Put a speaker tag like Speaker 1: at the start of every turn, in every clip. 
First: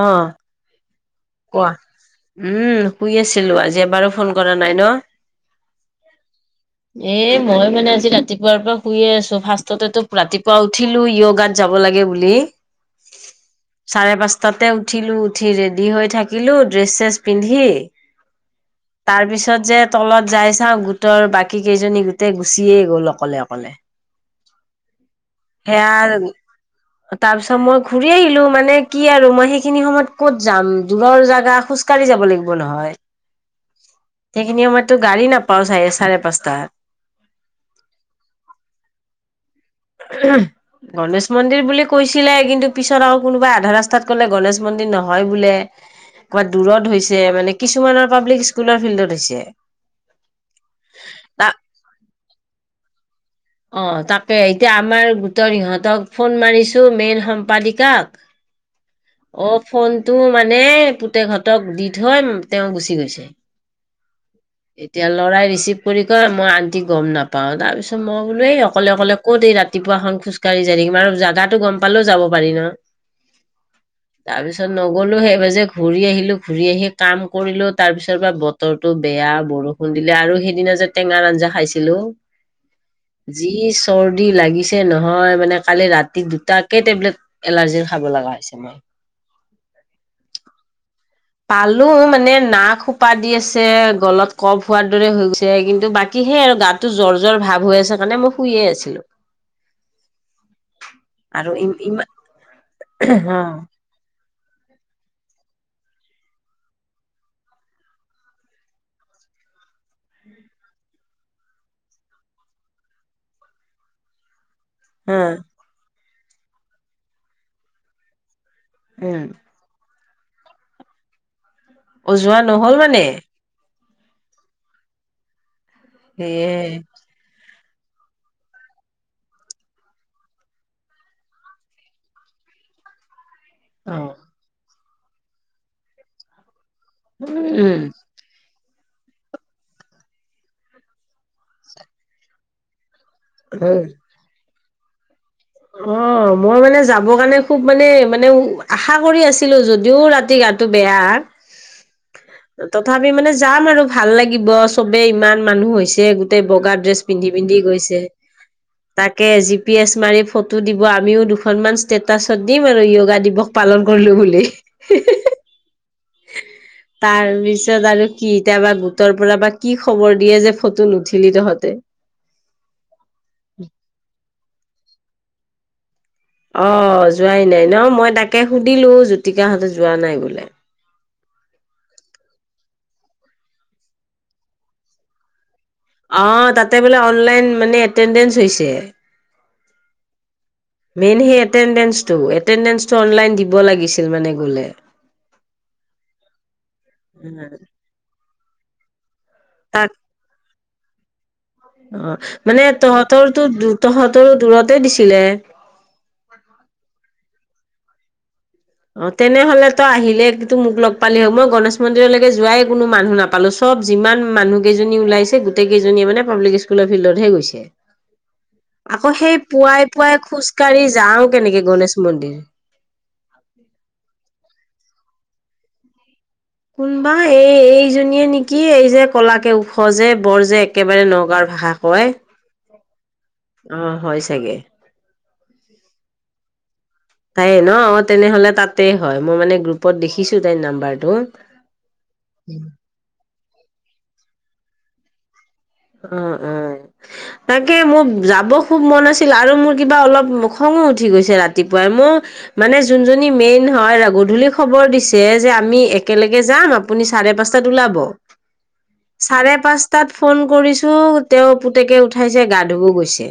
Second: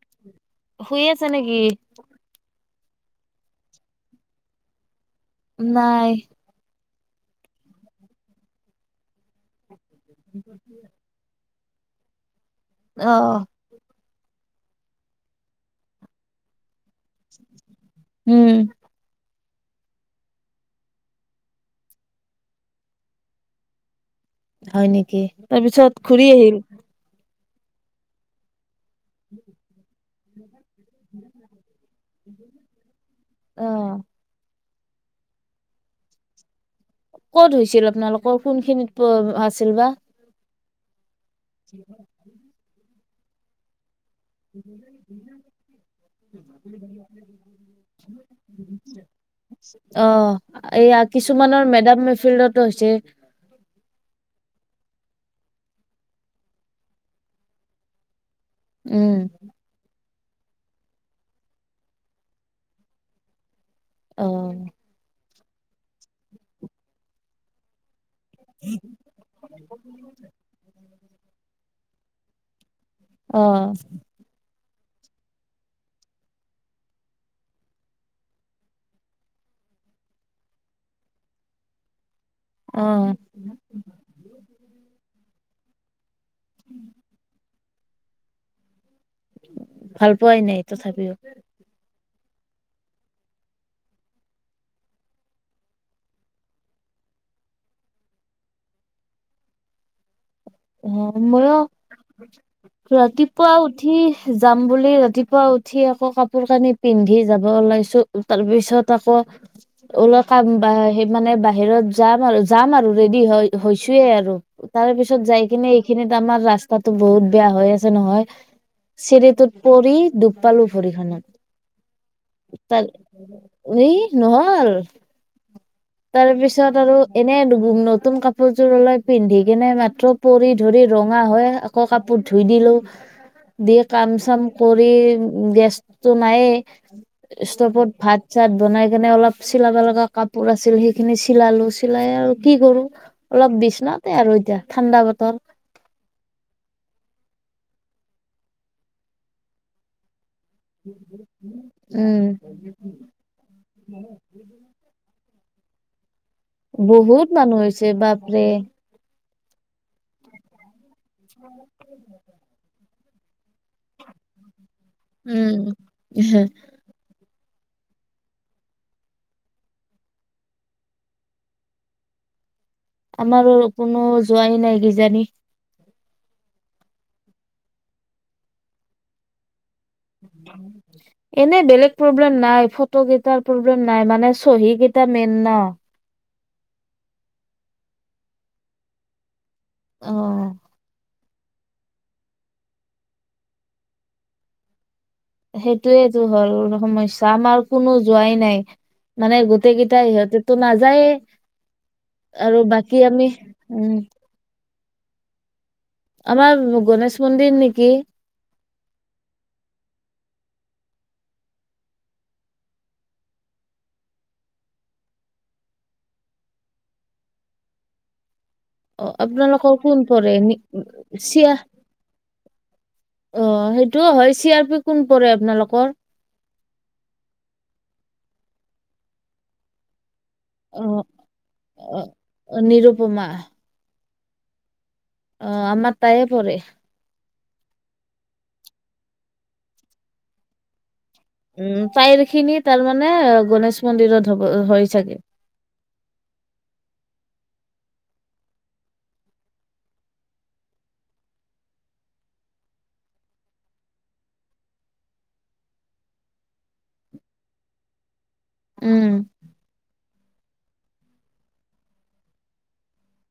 Speaker 1: অ'।
Speaker 2: শুই আছে নেকি?
Speaker 1: কোৱা উম। শুই আছিলো আজি এবাৰো ফোন কৰা নাই ন
Speaker 2: নাই।
Speaker 1: এ মই মানে আজি ৰাতিপুৱাৰ পৰা শুইয়ে আছো ফাৰ্ষ। ততে তো ৰাতিপুৱা উঠিলো য়োগাত। যাব লাগে বুলি।
Speaker 2: অহ।
Speaker 1: তাতে উঠিলো উঠি ৰেডি হৈ। থাকিলোঁ। ড্ৰেছ শ্ৰেছ পিন্ধি
Speaker 2: উম
Speaker 1: তাৰ পিছত যে তলত যাই চাওঁ গোটৰ বাকী কেইজনী গোটেই গুচিয়েই গ'ল অকলে অকলে
Speaker 2: হয় নেকি
Speaker 1: সেয়া
Speaker 2: তাৰপিছত ঘুৰি আহিল।
Speaker 1: তাৰ পিছত মই ঘূৰি আহিলো মানে। কি আৰু মই সেইখিনি সময়ত ক'ত যাম। জোগা খোজকাঢ়ি যাব লাগিব নহয়।
Speaker 2: অহ,
Speaker 1: সেই খিনি সময়তো গাড়ী নাপাওঁ চাৰে চাৰে পাঁচটাত
Speaker 2: ক'ত হৈছিল আপোনালোকৰ কোনখিনিত আছিল বা
Speaker 1: গণেশ। মন্দিৰ বুলি কৈছিলে কিন্তু পিছত আৰু কোনোবা আধা ৰাস্তাত। ক'লে গনেেশ মন্দিৰ নহয় বোলে। ক'ৰবাত দূৰত হৈছে মানে কিছুমানৰ পাব্লিক স্কুলৰ ফিল্ডত হৈছে।
Speaker 2: অ এইয়া
Speaker 1: তা
Speaker 2: কিছুমানৰ মেডাম। ফিল্ডতো হৈছে।
Speaker 1: ইিহঁতক ফোন মাৰিছো মেইন সম্পাদিকাক
Speaker 2: উম
Speaker 1: অ 'ফোন তো মানে পুতেহঁতক দি থৈ তেওঁ গুচি গৈছে
Speaker 2: অ
Speaker 1: এতিয়া লৰাই। ৰিচিভ কৰি কয় মই আন্টি গম নাপাওঁ তাৰ পিছত মই। বোলো অকলে অকলে ক'ত এই ৰাতিপুৱা খন খোজকাঢ়ি যাই থাকিম আৰু জাগাটো গম। পালেও যাব পাৰি ন।
Speaker 2: অহ
Speaker 1: তাৰপিছত নগলো সেইবাৰ যে ঘূৰি আহিলো ঘূৰি আহি কাম কৰিলো তাৰ পিছৰ বা বতৰটো বেয়া বৰষুণ দিলে আৰু সেইদিনা যে টেঙাৰ আঞ্জা খাইছিলো
Speaker 2: অ
Speaker 1: যি চৰ্দি লাগিছে নহয় মানে। কালি ৰাত দুটাকে টেবলেট এলাৰ্জিৰ খাব লগা হৈছে মই।
Speaker 2: ভাল পোৱাই নাই তথাপিও
Speaker 1: মে নাক সোপা দি আছে, গলত কফ হোৱাৰ দৰে হৈ গৈছে কিন্তু বাকী সেই আৰু গাতো জ্বৰ-জ্বৰ ভাৱ হৈ আছে। মানে মই শুইে আছিলো।
Speaker 2: অ'
Speaker 1: আৰু
Speaker 2: ময়ো
Speaker 1: ই ইমান অ
Speaker 2: ৰাতিপুৱা উঠি যাম বুলি ৰাতিপুৱা উঠি আকৌ কাপোৰ কানি পিন্ধি যাব ওলাইছো তাৰ পিছত আকৌ ওলা কাম সেই মানে বাহিৰত যাম আৰু যাম আৰু ৰেডি হয় হৈছোয়ে আৰু তাৰ পিছত
Speaker 1: অ
Speaker 2: যাই মানে এইখিনিত আমাৰ ৰাস্তাতো বহুত বেয়া হৈ আছে নহয়।
Speaker 1: উম
Speaker 2: চিৰি তোত পৰি দুুখ পালো ভৰিখনত।
Speaker 1: ও যোৱা নহ'ল মানে
Speaker 2: উ এই নহ'ল।
Speaker 1: সেয়ে
Speaker 2: তাৰপিছত আৰু এনে দু উ নতুন কাপোৰযোৰ উলাই পিন্ধি কিনে মাত্ৰ পৰি ধৰি ৰঙা হয় আকৌ কাপোৰ ধুই দিলো। দি
Speaker 1: অ
Speaker 2: কাম চাম কৰ ই গেছ টো নায়েই।
Speaker 1: উম
Speaker 2: ষ্টপত ভাত-চাত। বনাই কেনে অলপ চিলাব লগা কাপোৰ আছিল, সেইখিনি চিলালো, চিলাই আৰু কি কৰো। অলপ
Speaker 1: উম
Speaker 2: বিচনাতে আৰু এতিয়া ঠাণ্ডা বত তৰ।
Speaker 1: অ' মই মানে যাব কাৰণে খুব মানে, মানে আশা কৰি আছিলো যদিও ৰা গাটো বেয়া
Speaker 2: উম
Speaker 1: তথাপি মানে যাম আৰু ভাল লাগিব চবেই ইমান। মানুহ হৈছে গোট ততে বগা ড্ৰেছ
Speaker 2: বহুত
Speaker 1: পিন্ধি-পিন্ধি
Speaker 2: মানুহ হৈছে
Speaker 1: গৈছে
Speaker 2: বাপৰে
Speaker 1: তাক কে জি পি এছ মাৰি ফটো দিব। আমিও দুখনমান ষ্টেট তাৰ পিছত দিম আৰু য়োগা দিৱস পালন কৰিলো বুলি।
Speaker 2: উম'।
Speaker 1: তাৰ বিছ। আৰু কি এতিয়া বা গোটৰ পৰা বা কি খবৰ দিয়ে যে ফটো নুঠিলি তহঁতে
Speaker 2: আমাৰো কোনো যোৱাই নাই কিজানি
Speaker 1: অ যোৱাই নাই ন মই তাকে সুধিলো জুতিকাহঁতে
Speaker 2: উ এনেই বেলেগ প্ৰব্লেম নাই ফটো কেইটাৰ প্ৰব্লেম নাই মানে চহী কেইটা মেইন ন
Speaker 1: অ তাতে বোলে অনলাইন মানে এটেণ্ডেঞ্চ হৈছে।
Speaker 2: অ
Speaker 1: মেইনটো এণ্ট্ৰেডেন্সটো এণ্ট্ৰেডেন্সটো অনলাইন দিব লাগিছিল মানে গ'লে।
Speaker 2: সেইটোয়েইটো হ'ল সমস্যা আমাৰ কোনো যোৱাই নাই মানে গোটেই
Speaker 1: তাক
Speaker 2: কেইটাই ইিহঁতেতো নাজ নাযায়
Speaker 1: অ মানে তহঁতৰো
Speaker 2: উম
Speaker 1: তহঁতৰো দূৰত তে দিছিলে।
Speaker 2: আমাৰ গণেশ মন্দিৰ নেি গে
Speaker 1: অ তেনেহ'লে তই আহিলে কিন্তু মোক লগ পালি হ মই গণেশ মন্দিৰলৈকে যোৱাই কোনো মানুহ নাপালো চব যিমান মানুহ কেইজনী ওলাইছে গোটেই কেইজনীয়ে মানে পাব্লিক স্কুলৰ ফিল্ডতহে গৈছে
Speaker 2: অ
Speaker 1: আকৌ সেই
Speaker 2: আপোনালোকৰ
Speaker 1: পুৱাই
Speaker 2: কোন
Speaker 1: পুৱাই
Speaker 2: পৰে নি
Speaker 1: খোজকাঢ়ি যাওঁ
Speaker 2: চিয়া
Speaker 1: কেনেকে গণেশ মন্দিৰ।
Speaker 2: টো হয় চি আৰ পি কোন পৰে আপোনালোকৰ
Speaker 1: কোনবা এই এইজনীয়ে নেকি এই যে কলাকে ওখ যে বৰ যে
Speaker 2: অ
Speaker 1: একেবাৰে নগাঁৱৰ ভাষা কয়।
Speaker 2: উপমা
Speaker 1: অ হয় চাগে
Speaker 2: অ আমাৰ তাইে পৰে
Speaker 1: তাই ন তেনেহ'লে তাতেই হয় মই মানে গ্ৰুপত দেখিছো তাইৰ নাম্বাৰটো
Speaker 2: উম পাইৰ খিনি তাৰমানে গণেশ মন্দিৰত হব হয় চাগে
Speaker 1: অ অ তাকে মোৰ যাব খুব মন আছিল আৰু মোৰ কিবা অলপ খঙো উঠি গৈছে ৰাতিপুৱাই মোৰ মানে যোনজনী মেইন হয় গধূলি খবৰ দিছে যে আমি একেলগে যাম আপুনি চাৰে পাঁচটাত ওলাব
Speaker 2: উম
Speaker 1: চাৰে পাঁচ তাত ফোন কৰিছো তেওঁ পুতেকে উঠাইছে গা ধুবও গৈছে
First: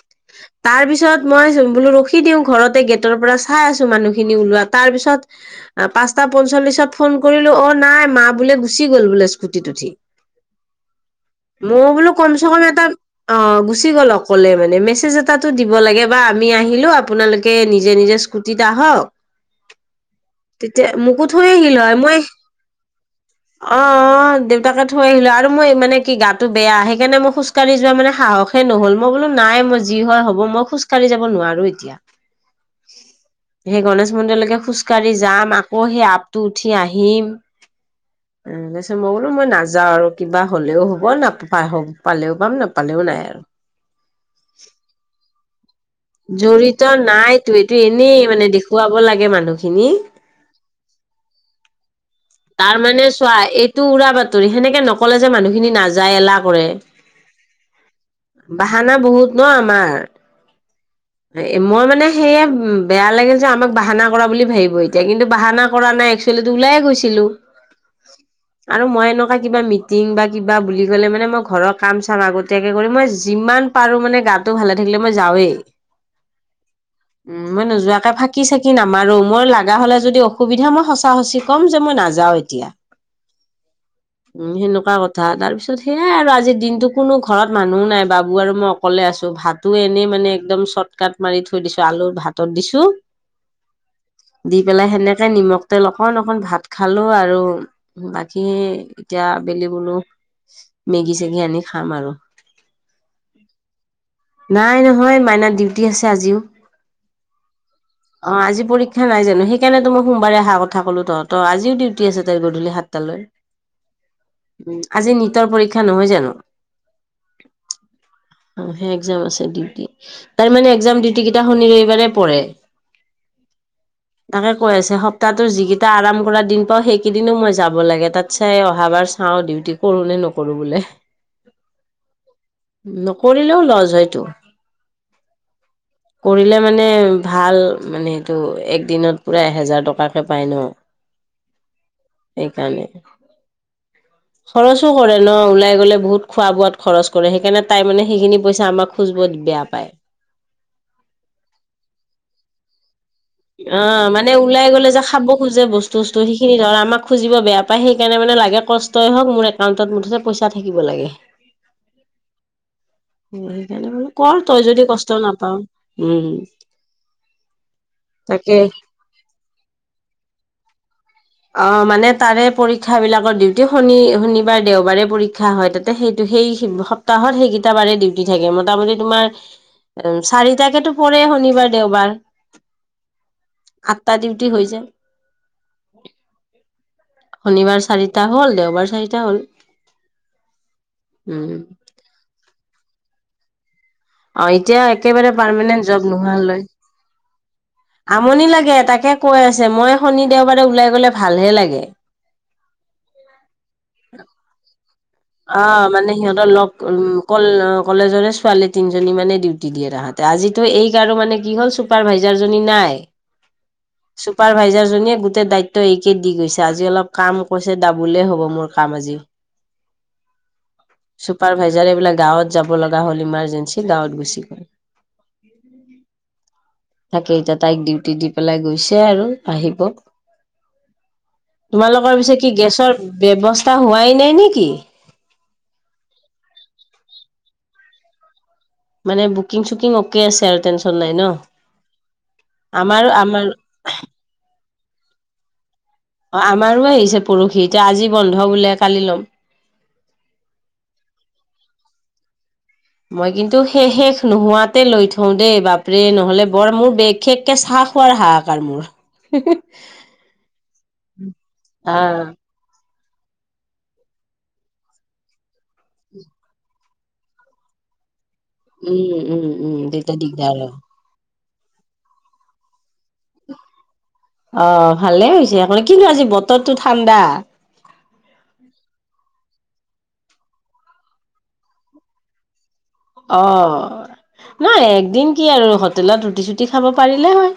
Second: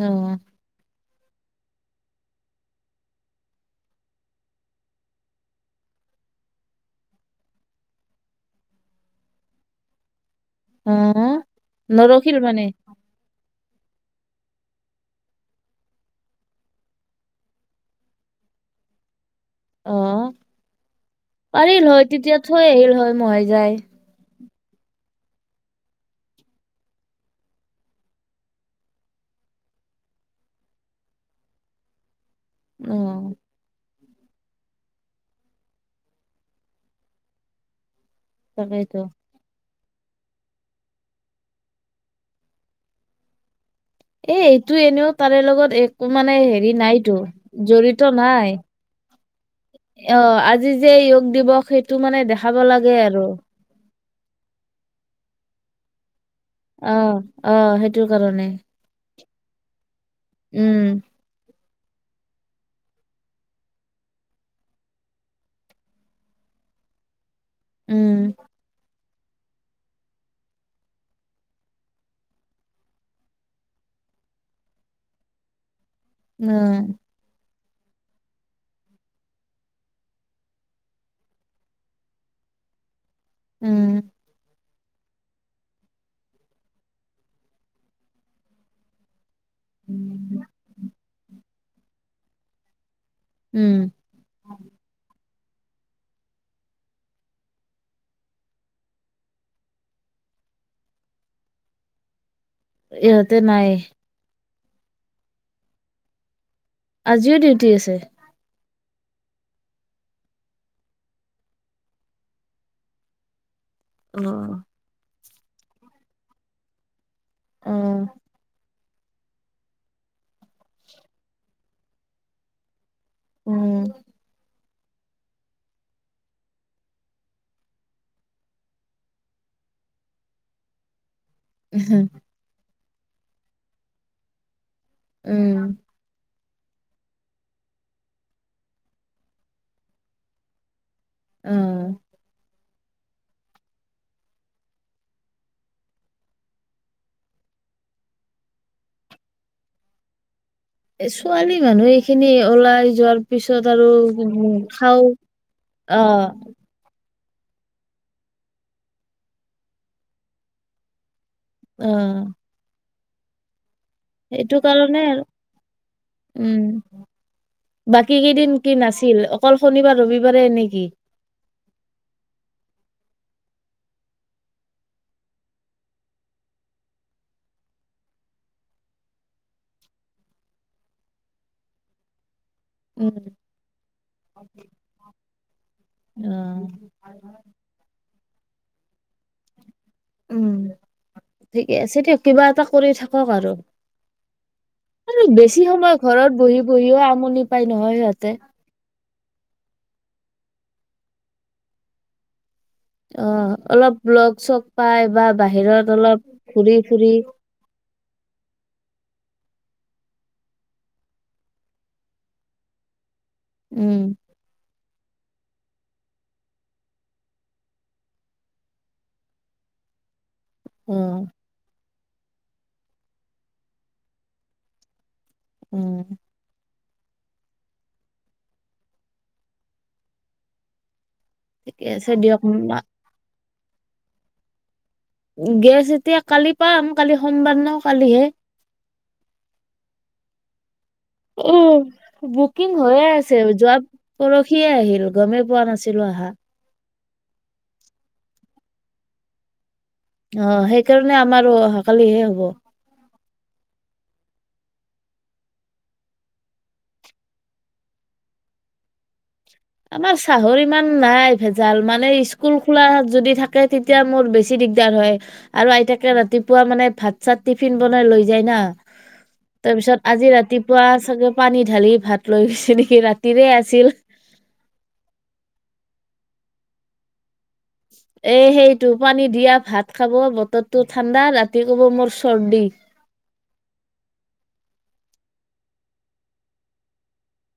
Speaker 2: অ
Speaker 1: তাৰ পিছত মই বোলো ৰখি দিওঁ ঘৰতে গেটৰ পৰা চাই আছো মানুহখিনি ওলোৱা তাৰ পিছত পাঁচটা পঞ্চল্লিশত ফোন কৰিলো অ নাই মা বোলে গুচি গ'ল বোলে স্কুটিত উঠি।
Speaker 2: অ
Speaker 1: মই বোলো কম
Speaker 2: নৰখিল
Speaker 1: চে কম
Speaker 2: মানে
Speaker 1: এটা অ গুচি গ'লক মানে মেজ এটো দিব লাগে বা আমি আহিলো আপোনালোকে নিজে নিজে স্কুটিত আহক
Speaker 2: অ
Speaker 1: মোকো থৈ আহিল
Speaker 2: পাৰিল
Speaker 1: হয় মই
Speaker 2: তেতিয়া থৈ আহিল হয় মহাই যায়
Speaker 1: অ অ দে তাকে থৈ আহিল আৰু মই মানে কি গাটো বেয়া সেইকাৰণে মই খোজ কঢ়ি যোৱা মানে সাহসে নহ'ল মই বোলো নাই মই যি হয় হ'ব মই খোজ কঢ়ি যাব নোৱাৰো এতিয়া।
Speaker 2: উম
Speaker 1: কিমন্দিৰলৈকে খোজকাাঢ়ি যাম আকৌ সেই আপটো উঠি আহিম
Speaker 2: তাকেইতো
Speaker 1: ত মইো মই নাজো যা আৰু কিবা হ'লেও হ'ব ন পালেও পাম নাপালেও নাই আৰু।
Speaker 2: এ এইটো ন তাৰে লগত এক একো মানে হেৰি
Speaker 1: জড়িত
Speaker 2: নাইতো
Speaker 1: এইটো
Speaker 2: জড়িত
Speaker 1: এনেই মানে
Speaker 2: নাই
Speaker 1: দেখুৱাব লাগে মানুহখিনি
Speaker 2: অ আজি যে যোগ দিৱস সেইটো মানে দেখাব
Speaker 1: তাৰ
Speaker 2: লাগে
Speaker 1: মানে
Speaker 2: আৰু
Speaker 1: চোৱা এইটো উৰা সেনেকে নকলে যে মানুহখিনি নাযায় এলাক
Speaker 2: আহ আহ সেইটো কাৰণে
Speaker 1: বাহানা বহুত ন আমাৰ
Speaker 2: উম
Speaker 1: মই মানে সেয়ে বেয়া লাগিল যে আমাক বাহানা কৰা বুলি ভাবিব এতিয়া কিন্তু বাহানা কৰা নাই একচুৱেলি ওলাই গৈছিলো।
Speaker 2: উম
Speaker 1: আৰু মইনো কিবা মিটিং বা কিবা বুলি কলে মানে মই ঘৰৰ কাম চাম আগতীয়াকে কৰি মই যিমান পাৰো মানে গাটো ভালে থাকিলে মই যাওঁৱেই।
Speaker 2: উম
Speaker 1: উ মই নোযোৱাকে ফাঁকি চাকি নামাৰো মই লগা হ'লে যদি অসুবিধা মই সঁচা সঁচি ক'ম যে মই নাযাও এতিয়া।
Speaker 2: উম
Speaker 1: উম, সেনেকুৱা কথা তাৰপিছত সেয়াই আৰু আজিৰ দিনটো কোনো ঘৰত মানুহো নাই বাবু আৰু মই অকলে আছো ভাত তো এনে মানে একদম চ তাত মাৰি থৈ দিছো আলুৰ ভাতত দিছো
Speaker 2: উম
Speaker 1: দি পেলাই সেনে এ নিমখ তেল অকন অকণ ভাত খালো আৰু বাকী এতিয়া আবেলি বোলো মেগি চেগি আনি খাম আৰু।
Speaker 2: ইহঁতে নাই
Speaker 1: নাই নহয় মাইনা দিউ উটি আছে আজিও
Speaker 2: আজিও ডিউটি আছে
Speaker 1: দো নাই জানো সেইকাৰণেত মই সোমবাৰে অহা কথা কলো তহঁত আজও ডউি আছে তাই গধূলি সাতটাালৈ
Speaker 2: অ
Speaker 1: উ আজি নি তাৰ পৰীক্ষা নহয় জানো
Speaker 2: আহ
Speaker 1: অ সে একজাম আছে ডিউটি তাৰমানে এক্জাম ডিউটি কেইটা শুনিবাৰে পৰে
Speaker 2: উম
Speaker 1: তাকে কৈ আছে সপ্তাহৰ যি কেইটা আৰাম কৰা দিন পাওঁ সেইকেইদিনো মই যাব লাগে তাত চাই অহাবাৰ চাওঁ ডিউটি কৰো নে নকৰো বোলে
Speaker 2: হম
Speaker 1: নকৰিলেও লজ হয় টো
Speaker 2: উম
Speaker 1: কৰিলে মানে ভাল মানে সেইটো একদিনত পূৰা এহেজাৰ টকাকে পায় ন
Speaker 2: অ
Speaker 1: এইকাৰণে খৰচো কৰে ন ওলাই গলে বহুত খোৱা বোৱাত খৰচ কৰে সেইকাৰণে তাই মানে সেইখিনি পইচা আমাক খোজব বেয়া পায়
Speaker 2: এ ছোৱালী মানুহ এইখিনি ওলাই যোৱাৰ পিছত
Speaker 1: অ
Speaker 2: আৰু
Speaker 1: মানে ওলাই গলে যে
Speaker 2: খাও
Speaker 1: খাব খোজে
Speaker 2: অ
Speaker 1: বস্তু বস্তু সেইখিনি ধৰ আমাক খুজিব বেয়া পাই সেইকাৰণে মানে লাগে কষ্টই হওক মোৰ একাউণ্টত মুঠতে পইচা থাকিব লাগে।
Speaker 2: উম।
Speaker 1: [unintelligible] কৰ তই যদি
Speaker 2: কাৰণে
Speaker 1: কষ্ট
Speaker 2: আৰু
Speaker 1: নাপাও হম।
Speaker 2: কি কেইদিন কি নাছিল অকল শনিবাৰ ৰবিবাৰে নেকি
Speaker 1: অ মানে তাৰে পৰীক্ষা বিলাকৰ ডিউটি শনি শনিবাৰ দেওবাৰে পৰীক্ষা হয় তাতে সেই সেই সপ্তাহত সেইকেইটা বাৰে ডিউটি থাকে মোটামুটি তোমাৰ চাৰিটাকে তো পৰে শনিবাৰ দেওবাৰ।
Speaker 2: উম,
Speaker 1: আঠটা
Speaker 2: আহ।
Speaker 1: ডিউটি হৈ যায় তাহ হল দেওবাৰ চা
Speaker 2: উম
Speaker 1: উম
Speaker 2: ঠিকে আছে দিয়ক কিবা এটা কৰি থাকক আৰু।
Speaker 1: অ, এতিয়া
Speaker 2: আৰু
Speaker 1: একেবাৰে
Speaker 2: বেছি
Speaker 1: পাৰমানেন্ট
Speaker 2: সময়
Speaker 1: জব
Speaker 2: ঘৰত বহি
Speaker 1: নোহোৱালৈ
Speaker 2: বহিও আমনি পাই নহয় সিহঁতে
Speaker 1: আমনি লাগে তাকে কৈ আছে মই শনি দেওবাৰে ওলাই গলে ভালহে লাগে।
Speaker 2: অ, অলপ ব্লগ চগ পাই বা
Speaker 1: অ,
Speaker 2: বাহিৰত
Speaker 1: মানে
Speaker 2: অলপ
Speaker 1: সিহঁতৰ লগ
Speaker 2: ঘূৰি ফুৰি
Speaker 1: ক কলেজৰে ছোৱালী তিনজনী মানে ডিউটি দিয়ে তাহাতে আজিতো এইক আৰু মানে কি হ'ল চুপাৰ ভাইজাৰজনী নাই।
Speaker 2: উম
Speaker 1: চুপাৰভাইজাৰ জনীয়ে গোটেই দায়িত্ব এইকে দি গৈছে আজি অলপ কাম কৈছে দাবলে হব মোৰ কাম আজি।
Speaker 2: অ
Speaker 1: চুপাৰ ভাইজাৰ এইবিলাক গাঁৱত যাব লগা হ'ল ইমাৰজেন্সি গাঁৱত গুচি
Speaker 2: উম
Speaker 1: [unintelligible] তাকে এতিয়া তাইক ডিউটি দি পেলাই গৈছে আৰু আহিব।
Speaker 2: ঠিকে আছে
Speaker 1: তোমালোকৰ পিছে
Speaker 2: দিয়ক
Speaker 1: কি গেছৰ ব্যবস্থা হোৱাই নাই নেকি। [unintelligible]
Speaker 2: গেছ এতিয়া কালি পাম কালি সোমবাৰ ন কালিহে
Speaker 1: মানে বুকিং চুকিং অকে আছে আৰু টে
Speaker 2: উ বুকিং হৈয়ে
Speaker 1: আমাৰো
Speaker 2: আছে
Speaker 1: আমাৰ
Speaker 2: যোৱা পৰখি আহিল গমেই পোৱা নাছিল।
Speaker 1: অ আমাৰো আহিছে। পৰহি এতিয়া আজি বন্ধ বোলে কালি ল'ম।
Speaker 2: অ, সেইকাৰণে আমাৰো অহাকালিহে হৱ।
Speaker 1: মই কিন্তু সেই শেষ নোহোৱাতে লৈ থওঁ দেই বাপৰে নহলে বৰ মোৰ বিশেষকে চাহ খোৱাৰ হাহাকাৰ মোৰ।
Speaker 2: আমাৰ চাহৰ ইমান নাই ভেজাল মানে
Speaker 1: আহ
Speaker 2: স্কুল খোলা যদি থাকে তেতিয়া মোৰ বেছি দিগদাৰ হয় আৰু আইতাকে ৰাতিপুৱা মানে ভাত চাত টিফিন বনাই লৈ যেনা
Speaker 1: উম উম উম
Speaker 2: তাৰপিছত
Speaker 1: তেতিয়া
Speaker 2: আজি
Speaker 1: দিগদাৰ হয়।
Speaker 2: ৰাতিপুৱা চাগে পানী ঢালি ভাত লৈ গৈছে নেকি, ৰাতিৰে আছিল।
Speaker 1: অ', ভালে হৈছে আক' কিন্তু আজি বতৰটো ঠাণ্ডা।
Speaker 2: এ সেইটো পানী দিয়া ভাত খাব বতৰটো ঠাণ্ডা ৰাতি ক'ব মোৰ চৰ্দি।
Speaker 1: অ', নহয় একদিন কি আৰু হোটেলত ৰুটি চুটি খাব পাৰিলে হয়।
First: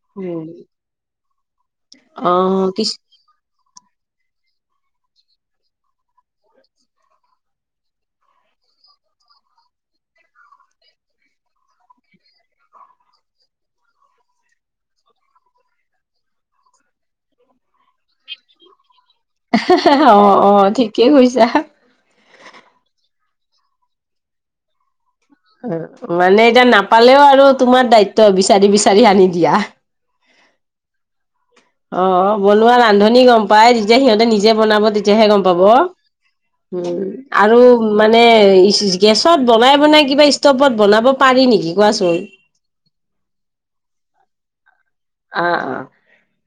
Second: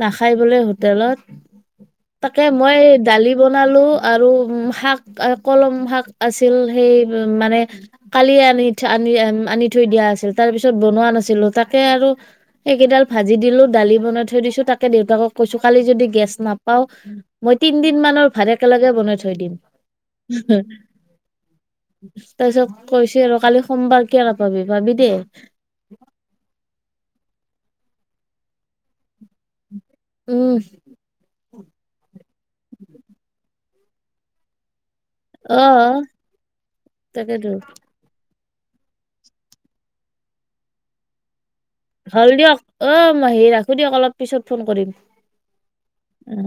Speaker 2: নাখাই
Speaker 1: উম
Speaker 2: বোলে হোটেলত,
Speaker 1: অ
Speaker 2: তাকে মই
Speaker 1: কিছু
Speaker 2: দালি বনালো আৰু শাক, কলম শাক আছিল সেই মানে কালিয়ে আনি, আনি, আনি থৈ দিয়া আছিল তাৰ পিছত বনোৱা নাছিলো তাকে আৰু সেইকেইডাল ভাজি দিলো দালি বনাই যদিয়ো তাকে দেউতাকক কৈছো কালি যদি ইমাৰজেঞ্চি যদি গেছ নাপাওঁ মই তিনদিনমানৰ ভাত একেলগে বনাই থৈ দিম
Speaker 1: অ', অ', ঠিকেই কৈছা।
Speaker 2: তাৰ পিছত কৈছো আৰু কালি সোমবাৰ কিয় নাপাবি পাবি দেই।
Speaker 1: মানে এতিয়া নাপালেও আৰু তোমাৰ দায়িত্ব বিচাৰি বিচাৰি আনি দিয়া।
Speaker 2: উম।
Speaker 1: অ'। বনোৱা ৰান্ধনি গম প পাই তেতিয়া সিহঁতে নিজে বনাব তেত যেহে গম পাব
Speaker 2: অ
Speaker 1: উম,
Speaker 2: তাকেতো
Speaker 1: আৰু মানে গেছত বনাই বনাই কিবা ষ্টভত বনাব পাৰি নেকি? কোৱাচোন?
Speaker 2: হ'ল দিয়ক অ', মাহি ৰাখো দিয়ক অলপ পিছত ফোন কৰিম।
Speaker 1: অ', অ'।
Speaker 2: অ